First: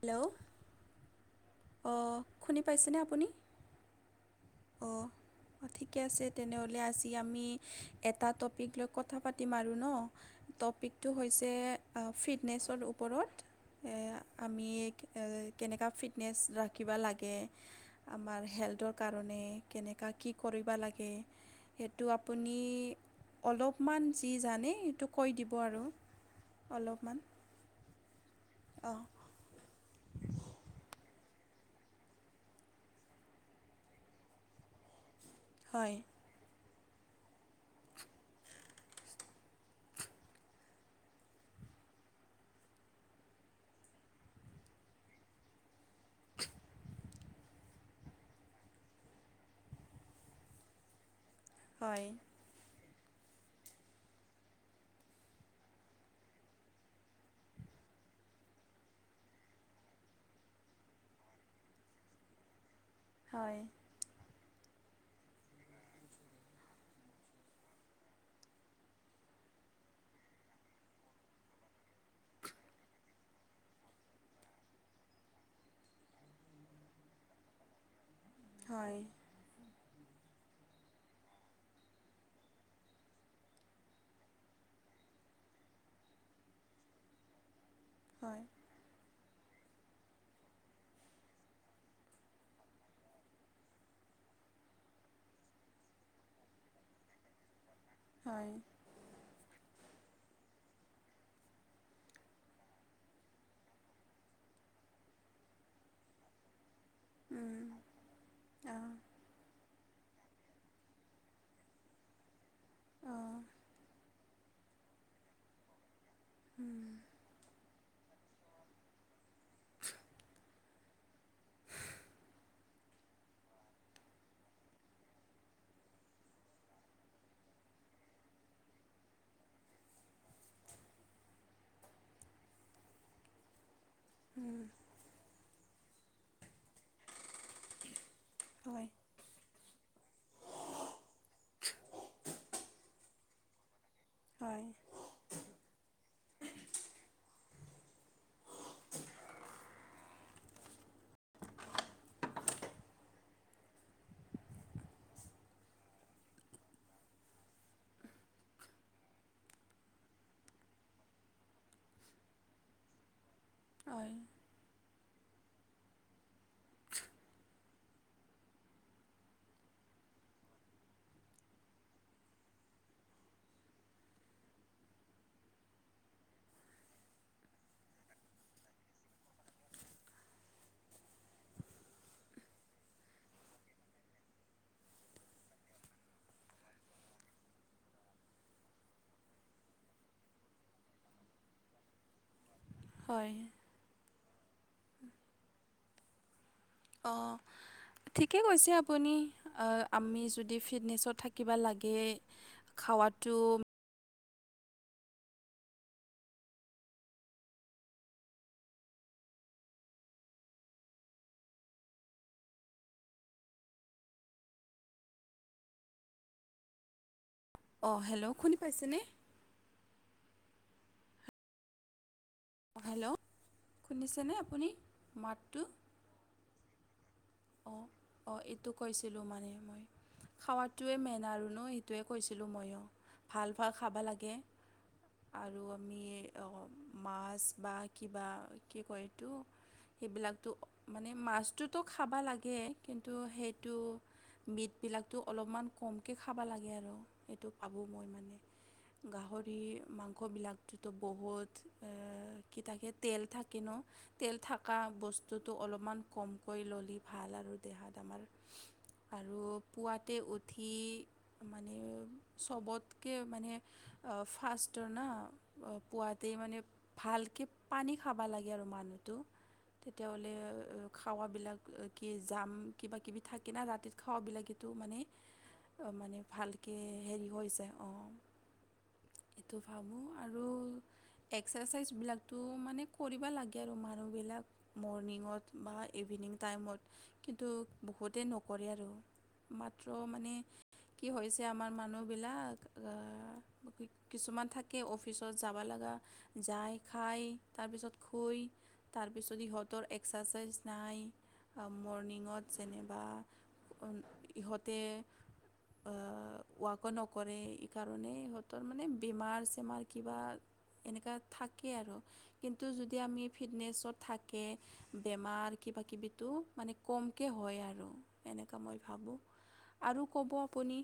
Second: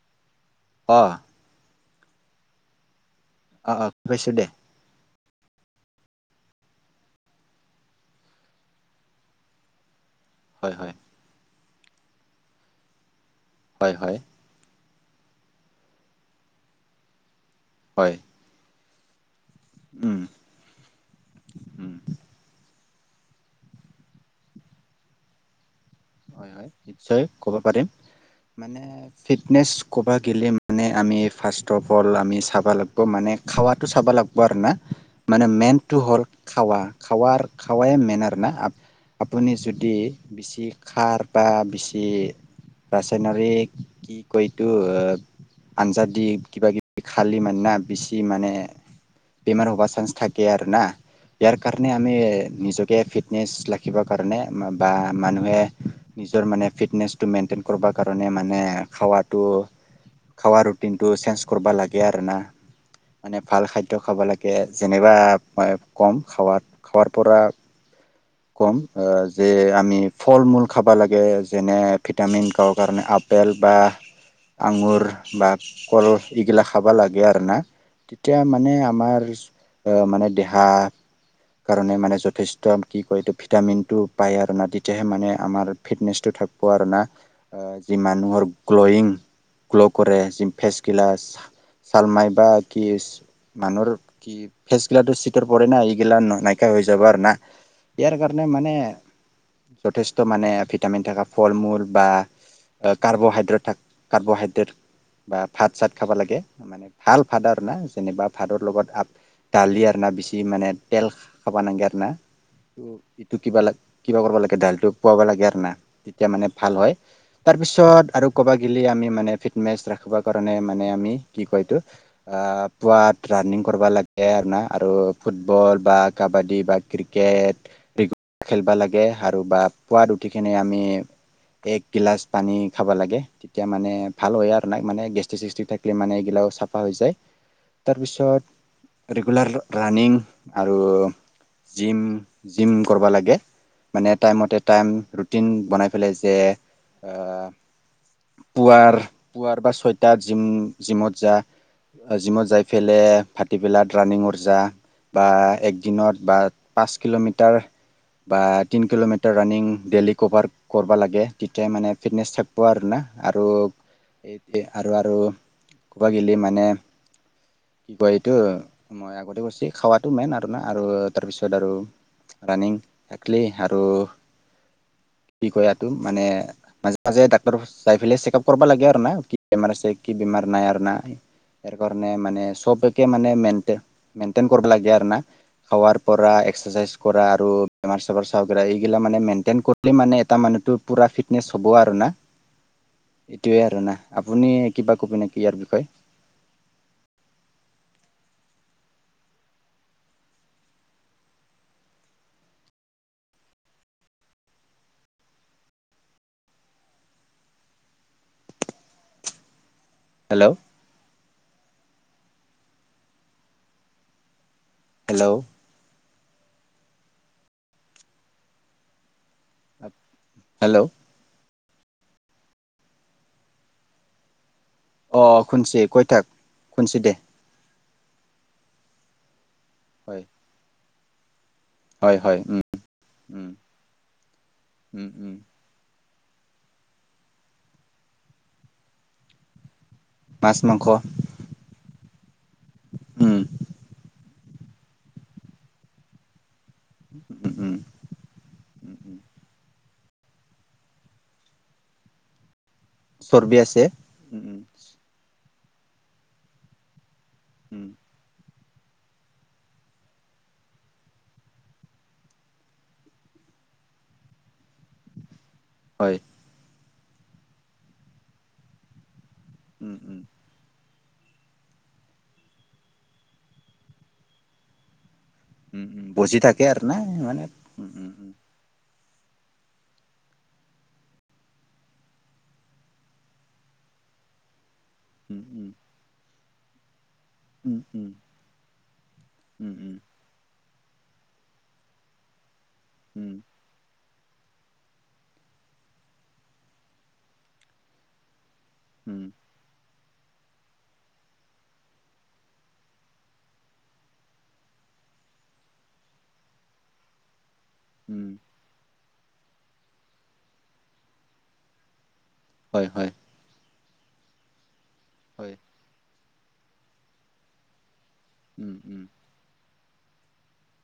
Hello অ অ শুনি পাইছেনে আপুনি অ অ পাইছো দে অ অ ঠিকে আছে তেনেহ'লে আজি আমি এটা টপিক লৈ কথা পাতিম আৰু ন হয় হয় টপিকটো হৈছে ফিটনেছৰ ওপৰত হয় হয় আমি কেনেকুৱা ফিটনেছ ৰাখিব লাগে হয় আমাৰ হেল্থৰ কাৰণে কেনেকুৱা উম কি কৰিব লাগে উম সেইটো আপুনি অলপমান যি জানে সেইটো কৈ দিব আৰু হয় হয় অলপমান নিশ্চয় কব পাৰিম মানে অঁ ফিটনেচ কব গ মানে আমি ফাৰ্ষ্ট অফ অল আমি চাব লাগিব মানে খাৱাতো চাব লাগিব আৰু না মানে মেন হয় টু হ'ৰ খাৱা খাৱাৰ খাৱাই মেন আৰু না আপুনি যদি বেছি খাৰ বা বেছি ৰাসায়নৰে কি কয়তটো আঞ্জা দি কিবা কিবি খালি মানে না বেছি মানে বমাৰ হ'বা চানস থাকে আৰু না ইয়াৰ কাৰণে হয় আমি নিজকে ফিটনেছ ৰাখিবৰ কাৰণে বা মানুহে নিজৰ মানে ফিটনেচটো মেইনটেইন কৰিব কাৰণে মানে খাৱটো খাৱা ৰুটিনটোটো চেঞ্জ কৰিবা লাগে আৰু না মানে হয় ভাল খাদ্য খাব লাগে যেনিবা ম কম খাৱাত খাৱোৱাৰ পৰা কম যে আমি ফল মূল খাবা লাগে যেনে ভিটামিন খ কাৰণে আপ আপেল বা আঙুৰ বা কল এইগিলা খাবা লাগে আৰু না এতিয়া মানে হয় আমাৰ মানে দেহা কাৰণে মানে যথেষ্ট কি কয় এইটো ভিটামিনটো পায় আৰু না তেতিয়াহে মানে আমাৰ ফিটনেচটো থাকিব আৰু না যি মানুহৰ হয় গ্লয়িং গ্ল' কৰে যি ফেচ ক্িলাছ ছালমাইবা কি মানুহৰ কি ফেচ গিলাো চিকৰ পৰে না এইগিলা নাইকিয়া হৈ যাব আৰু না ইয়াৰ কাৰণে হয় মানে যথেষ্ট মানে ভিটামিন থকা ফল মূল বা কাৰ্বহাইড্ৰেট থাক কাৰ্বহাইড্ৰেট বা ফাট চাত খাব লাগে মানে হাল ভাত আৰু উম না যেনিবা ভাদৰ লগত অঁ আ দালি আৰু বেছি মানে তেল খাবা নাগে আৰু না অঁ ইটো কিবা ল কিবা কৰিব লাগে কেডালটো পোৱাব লাগে আৰু না তেতিয়া মানে ভাল হয় তাৰপিছত আৰু ক'ৰবাত গিলি আমি মানে ফিটনেছ ৰাখিবৰ কাৰণে মানে আমি কি কয় এইটোক, আ পুৱাত ৰানিং ক'ৰবা লাগে না আৰু ফুটবল ফুটবল বা কাবাডী বা ক্ৰিকেট খেলবা লাগে আৰু বা পোৱাত উঠি কিনে আমি এক গিলাচ পানী খাব লাগে, তেতিয়া মানে ভাল হয় আৰু ন মানে গেষ্টিক- চেষ্টিক থাকিলে মানে এইগিলাওঁ চাফা হৈ যায়। তাৰ পিছত হয় তাৰপিছত ৰেগুলাৰ ৰাণিং আৰু জিম। জিম কৰিবা লাগে। মানে টাইমতে হয় টাইম ৰুটিন বনাই পেলাই যে পুৱাৰ পুৱাৰ বা ছয়টা জিম জিমত যা, জিমত যাই ফেলে ভাটি বেলাত ৰানিংত যা। বা এক দিনত বা পাঁচ কিলোমিটাৰ বা তিন কিলোমিটাৰ ৰাণিং ডেইলি কভাৰ কৰিবা লাগে, তেতিয়া মানে ফিটনেছ থাকিব আৰু না। আৰু হয় আৰু আৰু ক'বা গেলি মানে কি কয় এইটো মই আগতে কৈছো, খাৱটো মেইন আৰু ন, আৰু তাৰপিছত আৰু ৰানিং একলি আৰু [inaudible] কি কয় এইটো মানে মাজে মাজে ডাক্তৰত যাই পেলে চেকআপ কৰিবা লাগে, আৰু না কি বেমাৰ আছে কি বেমাৰ মাৰ নাই আৰ নাই [unintelligible] ইাৰ কাৰণে মানে, চবকে মানে মেইনটেইন মেইনটেইন কৰিব লাগে আৰু না। হাৱাৰ পৰা এক্সাৰচাইজ কৰা আৰু বেমাৰ - চেমাৰ চাব পৰা, এইগিলা মানে মেইনটেইন কৰিলে মানে এটা মানুহটো পুৰা ফিটনেছ হ'ব আৰু না। [inaudible] এইটোৱে আৰু না আপুনি কিবা ক'ব নেকি ইয়াৰ বিষয়ে? অঁ, ঠিকে কৈছে আপুনি, আমি যদি ফিটনেছত থাকিব লাগে, খাৱটো হেল্ল', হেল্ল', অঁ হেল্ল' শুনি পাইছেনে? হেল্ল', অঁ হেল্ল' শুনিছেনে আপুনি? অঁ মাতটো শুনিছোঁ কৈ থাক শুনিছোঁ দে। অঁ অঁ এইটো কৈছিলোঁ মানে মই হয় খোৱাটোৱে মেইন আৰু। নো সেইটোৱে হয় হয় কৈছিলোঁ, উম ময়ো উম ভাল ভাল খাব লাগে উম উম আৰু আমি মাছ বা কিবা কি কয় এইটো সেইবিলাকতো, মাছ মাংস মানে মাছটোতো ল কিন্তু উম সেইটো বিটবিলাকতটো অলপমান কমকে খাব লাগে আৰু। এইটো উম উম [unintelligible] উম উম গাহৰি মাংস ইবিলাকতো বহুত এ ক তাক তেল চৰ্বি থাকে ন? আছে তেল উম উম থকা বস্তুটো অলপমান কমকৈ ল'লো। ভাল আৰু উম দেহাত আমাৰ। আৰু পুৱাতে উঠি মানে চবতকে মানে ফা্ষষ্টটৰ না। হয় পুৱাতে মানে ভালকৈ পানী খাব লাগে আৰু মানুহটো। উম উম তেতিয়াহ'লে খাৱাবিলাক কি জাম কিবা কিবি থাকে না ৰাতিত খাওঁবিলাকো মানে উম উম মানে বজি থাকে ভালকে আৰু না হেৰি মানে হৈছে। উম অঁ, উম এইটো ভাবোঁ আৰু এক্সাৰচাইজবিলাকতো মানে কৰিব লাগে আৰু মানুহবিলাক। উম মৰ্ণিঙত বা ইভিনিং টাইমত। কিন্তু উম উম বহুতেই নকৰে আৰু উম উম উম উম মাত্ৰ মানে কি হৈছে আমাৰ মানুহবিলাক উম। কিছুমান থাকে অফিচত যাব লাগা, যায় খাই তাৰপিছত শুই উম তাৰপিছত সিহঁতৰ এক্সাৰচাইজ নাই। মৰ্ণিঙত যেনিবা ইহঁতে ৱাকো নকৰে সেইকাৰণে উম ইহঁতৰ মানে বেমাৰ চেমাৰ কিবা এনেকা থাকে আৰু। কিন্তু হয় যদি হয় আমি ফিটনেছত থাকে, হয় বেমাৰ কিবাকিবি টো মানে কমকে হয়, আৰু এনেকা উম মই উম ভাবোঁ। আৰু ক'ব আপুনি?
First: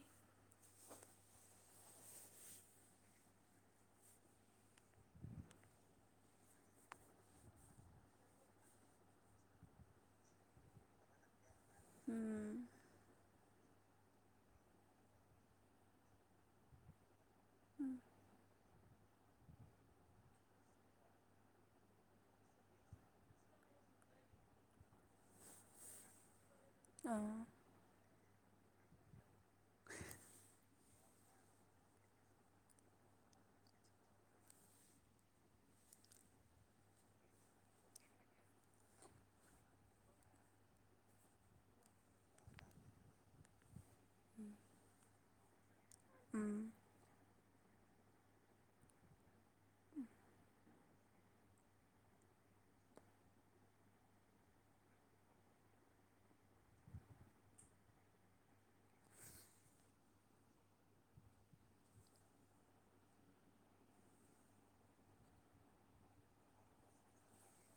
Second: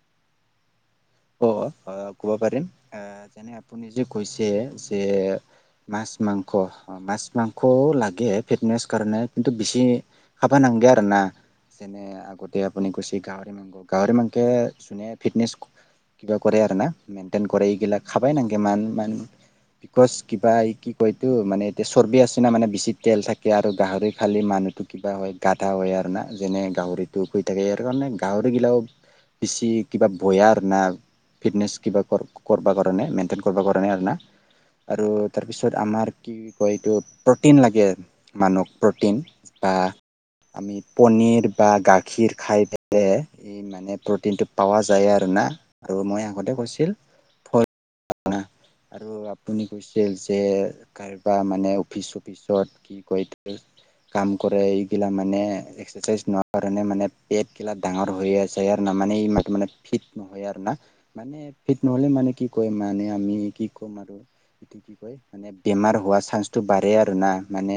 অ', অ', ক'ব পাৰিম এ, যেনে আপুনি যে কৈছে যে মাছ মাংস অ', মাছ মাংসও লা গে ফিটনেচ কাৰণে কিন্তু বেছি খাবা নাংগে আৰু না। যেনে উম, আগতে আপুনি কৈছে গাহৰি মাংস, গাহৰি মাংসে যোনে ফিটনেচ কিবা কৰে আৰু না মেইনটেইন কৰে, উম, এইগিলাক খাবাই নাংগে মান-মান [unintelligible] বিকজ কিবা এই কি কয়তো মানে এতিয়া চৰ্বি আছে না মানে বেছি তেল থাকে আৰু গাহৰি খালে মানুহটো কিবা হয়, গাধা হয়, আৰু না যেনে গাহৰিটো শুই অঁ থাকে আৰু মানে গাহৰিগিলাও বেছি কিবা বয়াৰ না ফিটনেছ কিবা কৰ-কৰবা কাৰণে মেইনটেইন কৰবা কাৰণে আৰু না। আৰু তাৰপিছত আমাৰ কি কয় এইটো প্ৰ'টিন লাগে মানুহক প্ৰ'টিন। বা আমি পনীৰ বা গাখীৰ খাই [unintelligible] এই মানে প্ৰ'টিনটো পোৱা যায় আৰু না আৰু মই আগতে উম, কৈছিল [unintelligible] আৰু আপুনি কৈছিল যে কাৰবা মানে অফিচ চফিচত কি কয় এইটো কাম কৰে এইগিলা মানে এক্সাৰচাইজ নোহোৱাৰ কাৰণে মানে পেটগিলা ডাঙৰ হৈ আছে ন মানে এই মানুহ মানে ফিট নহ য় আৰু না। মানে ফিট নহ'লে মানে কি কয় মানে আমি কি ক'ম আৰু এইটো কি কয় মানে বেমাৰ হোৱা চান্সটো বাঢ়েই আৰু না, মানে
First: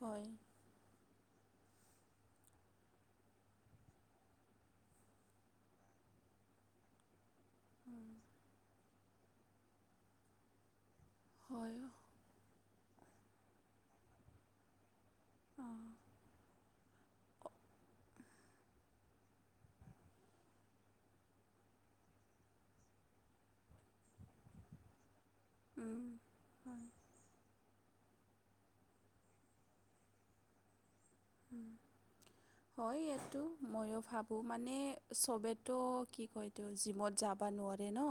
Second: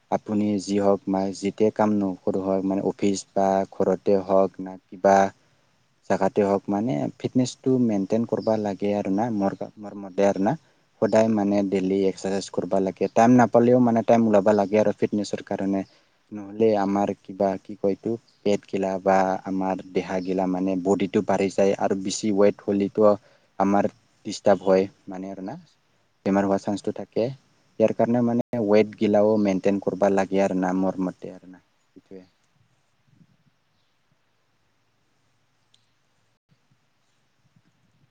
হয় আপুনি যি হওঁক [unintelligible] [unintelligible] কাম নকৰোঁ হয়, মানে অফিচ বা ঘৰতে হওঁক না কিবা জেগাতে হওঁক মানে ফিটনেচটো উম, মেইনটেইন কৰবা লাগে আৰু না, মোৰ ম-মতে আৰু না। সদায় মানে হয় ডেইলি এক্সাৰচাইজ কৰবা লাগে। টাইম নাপালেওঁ মানে টাইম ওলাবা লাগে আৰু ফিটনেছৰ অঁ কাৰণে। নহ'লে আমাৰ কিবা কি কয়তো পেটগিলা বা আমাৰ দেহাগিলা মানে বডীটো বাঢ়ি যায় আৰু বেছি ৱেট হ'লেতো আমাৰ ডিষ্টাৰ্ব হয়। মানে আৰু না, উম, বেমাৰ হোৱা হয়। চেন্সটো থাকে। ইয়াৰ কাৰণে মানে ৱেটগিলাও মেইনটেইন কৰিব লাগে আৰু না মোৰ মতে। আৰু না। সেইটোৱে হয়, এইটো ময়ো ভাব [unintelligible] মানে চবেতো কি কয়তো জিমত যাবা নোৱাৰে ন!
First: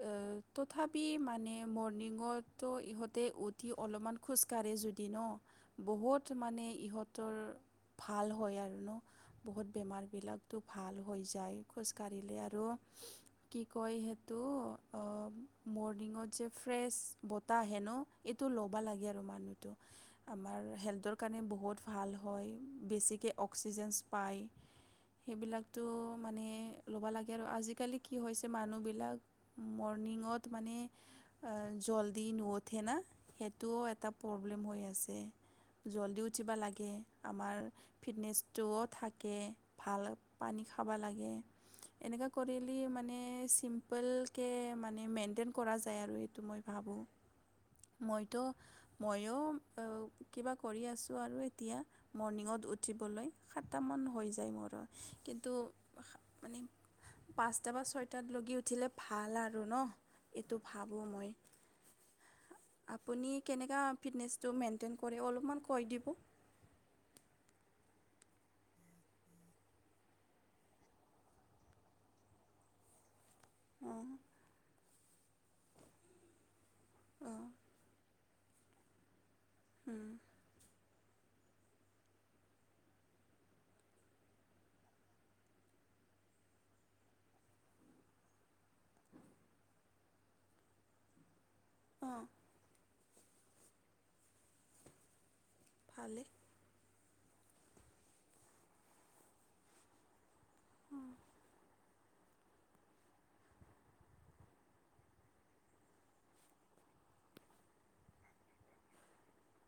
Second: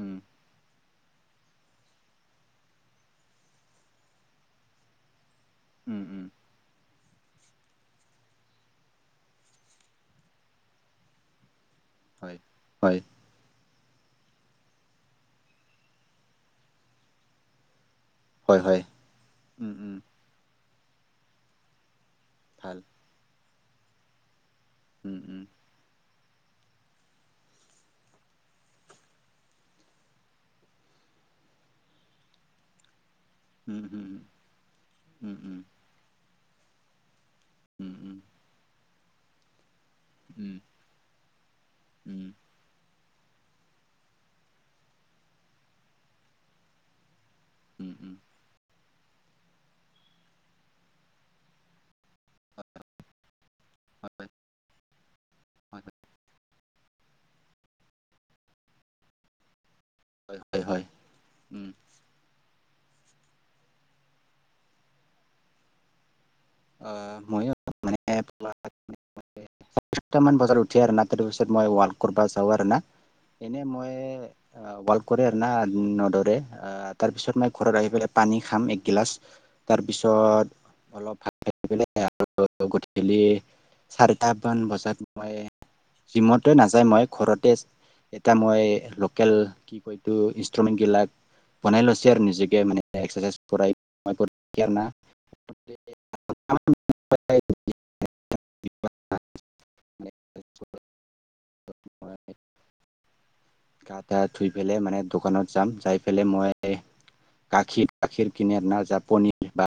উম তথা পি মানে মৰ্ণিঙতো ইহঁতে উঠি অলপমান খোজকাঢ়ে যদি ন! উম বহুত উম মানে ইহঁত [unintelligible] ভাল হয় আৰু ন, বহুত বেমাৰবিলাকতো ভাল হৈ যায়। খোজকাঢ়িলে হয় আৰু হয় কি কয় সেইটো মৰ্ণিংত যে ফ্ৰেছ বতাহ আহে ন! এইটো হয় ল'বা হয়। লাগে আৰু উম, মানুহটো, উম, আমাৰ হেল্থৰ কাৰণে বহুত [unintelligible] ভাল। বেছিকৈ অক্সিজেনছ পায়, উম, উম, সেইবিলাকতো মানে ল'ব লাগে আৰু আজিকালি কি হৈছে মানুহবিলাক মৰ্ণিঙত মানে জলদি ন থে ন সেইটোও উম, এটা উম, প্ৰব্লেম হৈ আছে উম, উম, জল্দি উঠিব লাগে আমাৰ উম, ফিটনেছটোও থাকে ভাল উম, উম, পানী খাব লাগে এনেকুৱা উম, কৰিলে মানে চিম্পলকে মানে মেইনটেইন কৰা যায় আৰু এইটো মই ভাবোঁ উম, উম, মইতো মইও আৰু কিবা কৰি আছো আৰু এতিয়া মৰ্ণিঙত উঠিবলৈ সাতটামান হয়, হৈ যায় মোৰো টো হয়, মানে পাঁচটা বা ছয়টাত লগি উঠিলে ভাল আৰু ন হয় এইটো হয় হয় ভাবোঁ মই আপুনি কেনেকুৱা ফিটনেচটো মেইনটেইন কৰে অলপমান কৈ দিব অ মইও মানে ছয়টামান বজাত উঠি আৰু না তাৰপিছত মই ৱাক কৰিব যাওঁ আৰু না এনে মই অঁ ৱাক কৰে আৰু না নোদৌৰে তাৰপিছত অঁ মই ঘৰত আহি পেলাই পানী খাম একগিলাচ তাৰপিছত অলপ ভাত খাই কেনে পেলে আৰু গধূলি চাৰিটামান বজাত মই জিমতে নাযায় মই ঘৰতে এটা মই লোকেল কি কয় ইনষ্ট্ৰুমেণ্টবিলাক বনোই লৈছে আৰু অঁ নিজে মানে এক্সাৰচাইজ কৰাই [unintelligible] ভালেই [unintelligible] [unintelligible] হয় গা পা ধুই পেলাই মানে দোকানত যাম যাই পেলাই মই গাখীৰ গাখীৰ কিন না [unintelligible] পনীৰ বা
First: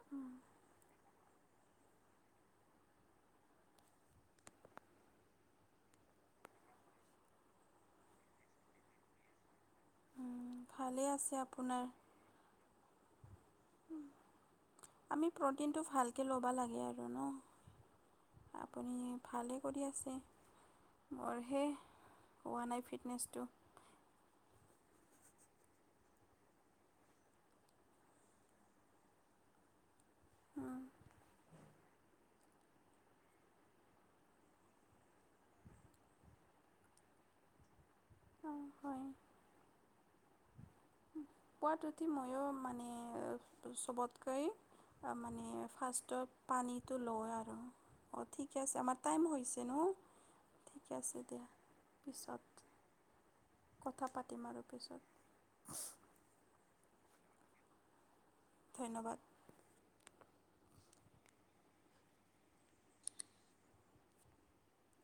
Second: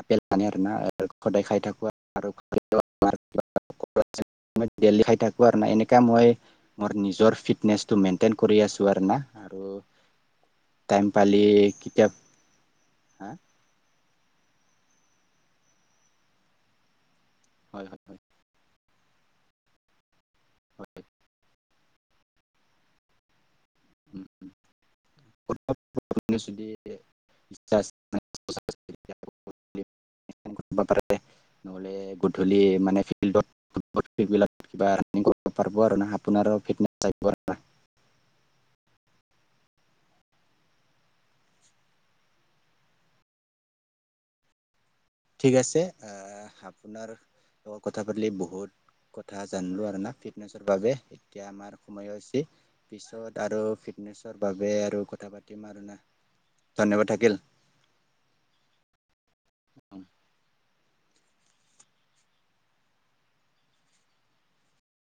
আপেল পানিৰ আৰু না সদায় খাই থাকো আৰু [inaudible] ডেইলী খাই থাকো আৰু না এনেকা মই মোৰ নিজৰ ফিটনেচটো মেইনটেইন কৰি আছোঁ আৰু না ভালেই টাইম আছে পালি আপোনাৰ কিতাপ হা আমি প্ৰটিনটো ভালকৈ ল'ব লাগে আৰু ন হয় হয় হয় আপুনি ভালেই কৰি আছে মোৰ হে হোৱা নাই ফিটনেছটো [unintelligible] [unintelligible] নহলে গধূলি মানে ফিল্ডত কিবা ৰানিং কৰিব পাৰবো আৰু না আপোনাৰো ফিটনেচ [inaudible] পোৱাত উঠি মইও মানে চবতকৈ ঠিক মানে আছে ফাৰ্ষ্টত পানীটো আপোনাৰ লয় আৰু লগত কথা অঁ পাতিলি ঠিকে বহুত আছে আমাৰ টাইম কথা হৈছে জানিলো ন ফিটনেছৰ ঠিক বাবে আছে দিয়া এতিয়া আমাৰ সময় পিছত হৈছে পিছত ত আৰু কথা পাতিম ফিটনেছৰ বাবে পিছত আৰু কথা পাতিম আৰু না ধন্যবাদ থাকিল ধন্যবাদ [inaudible]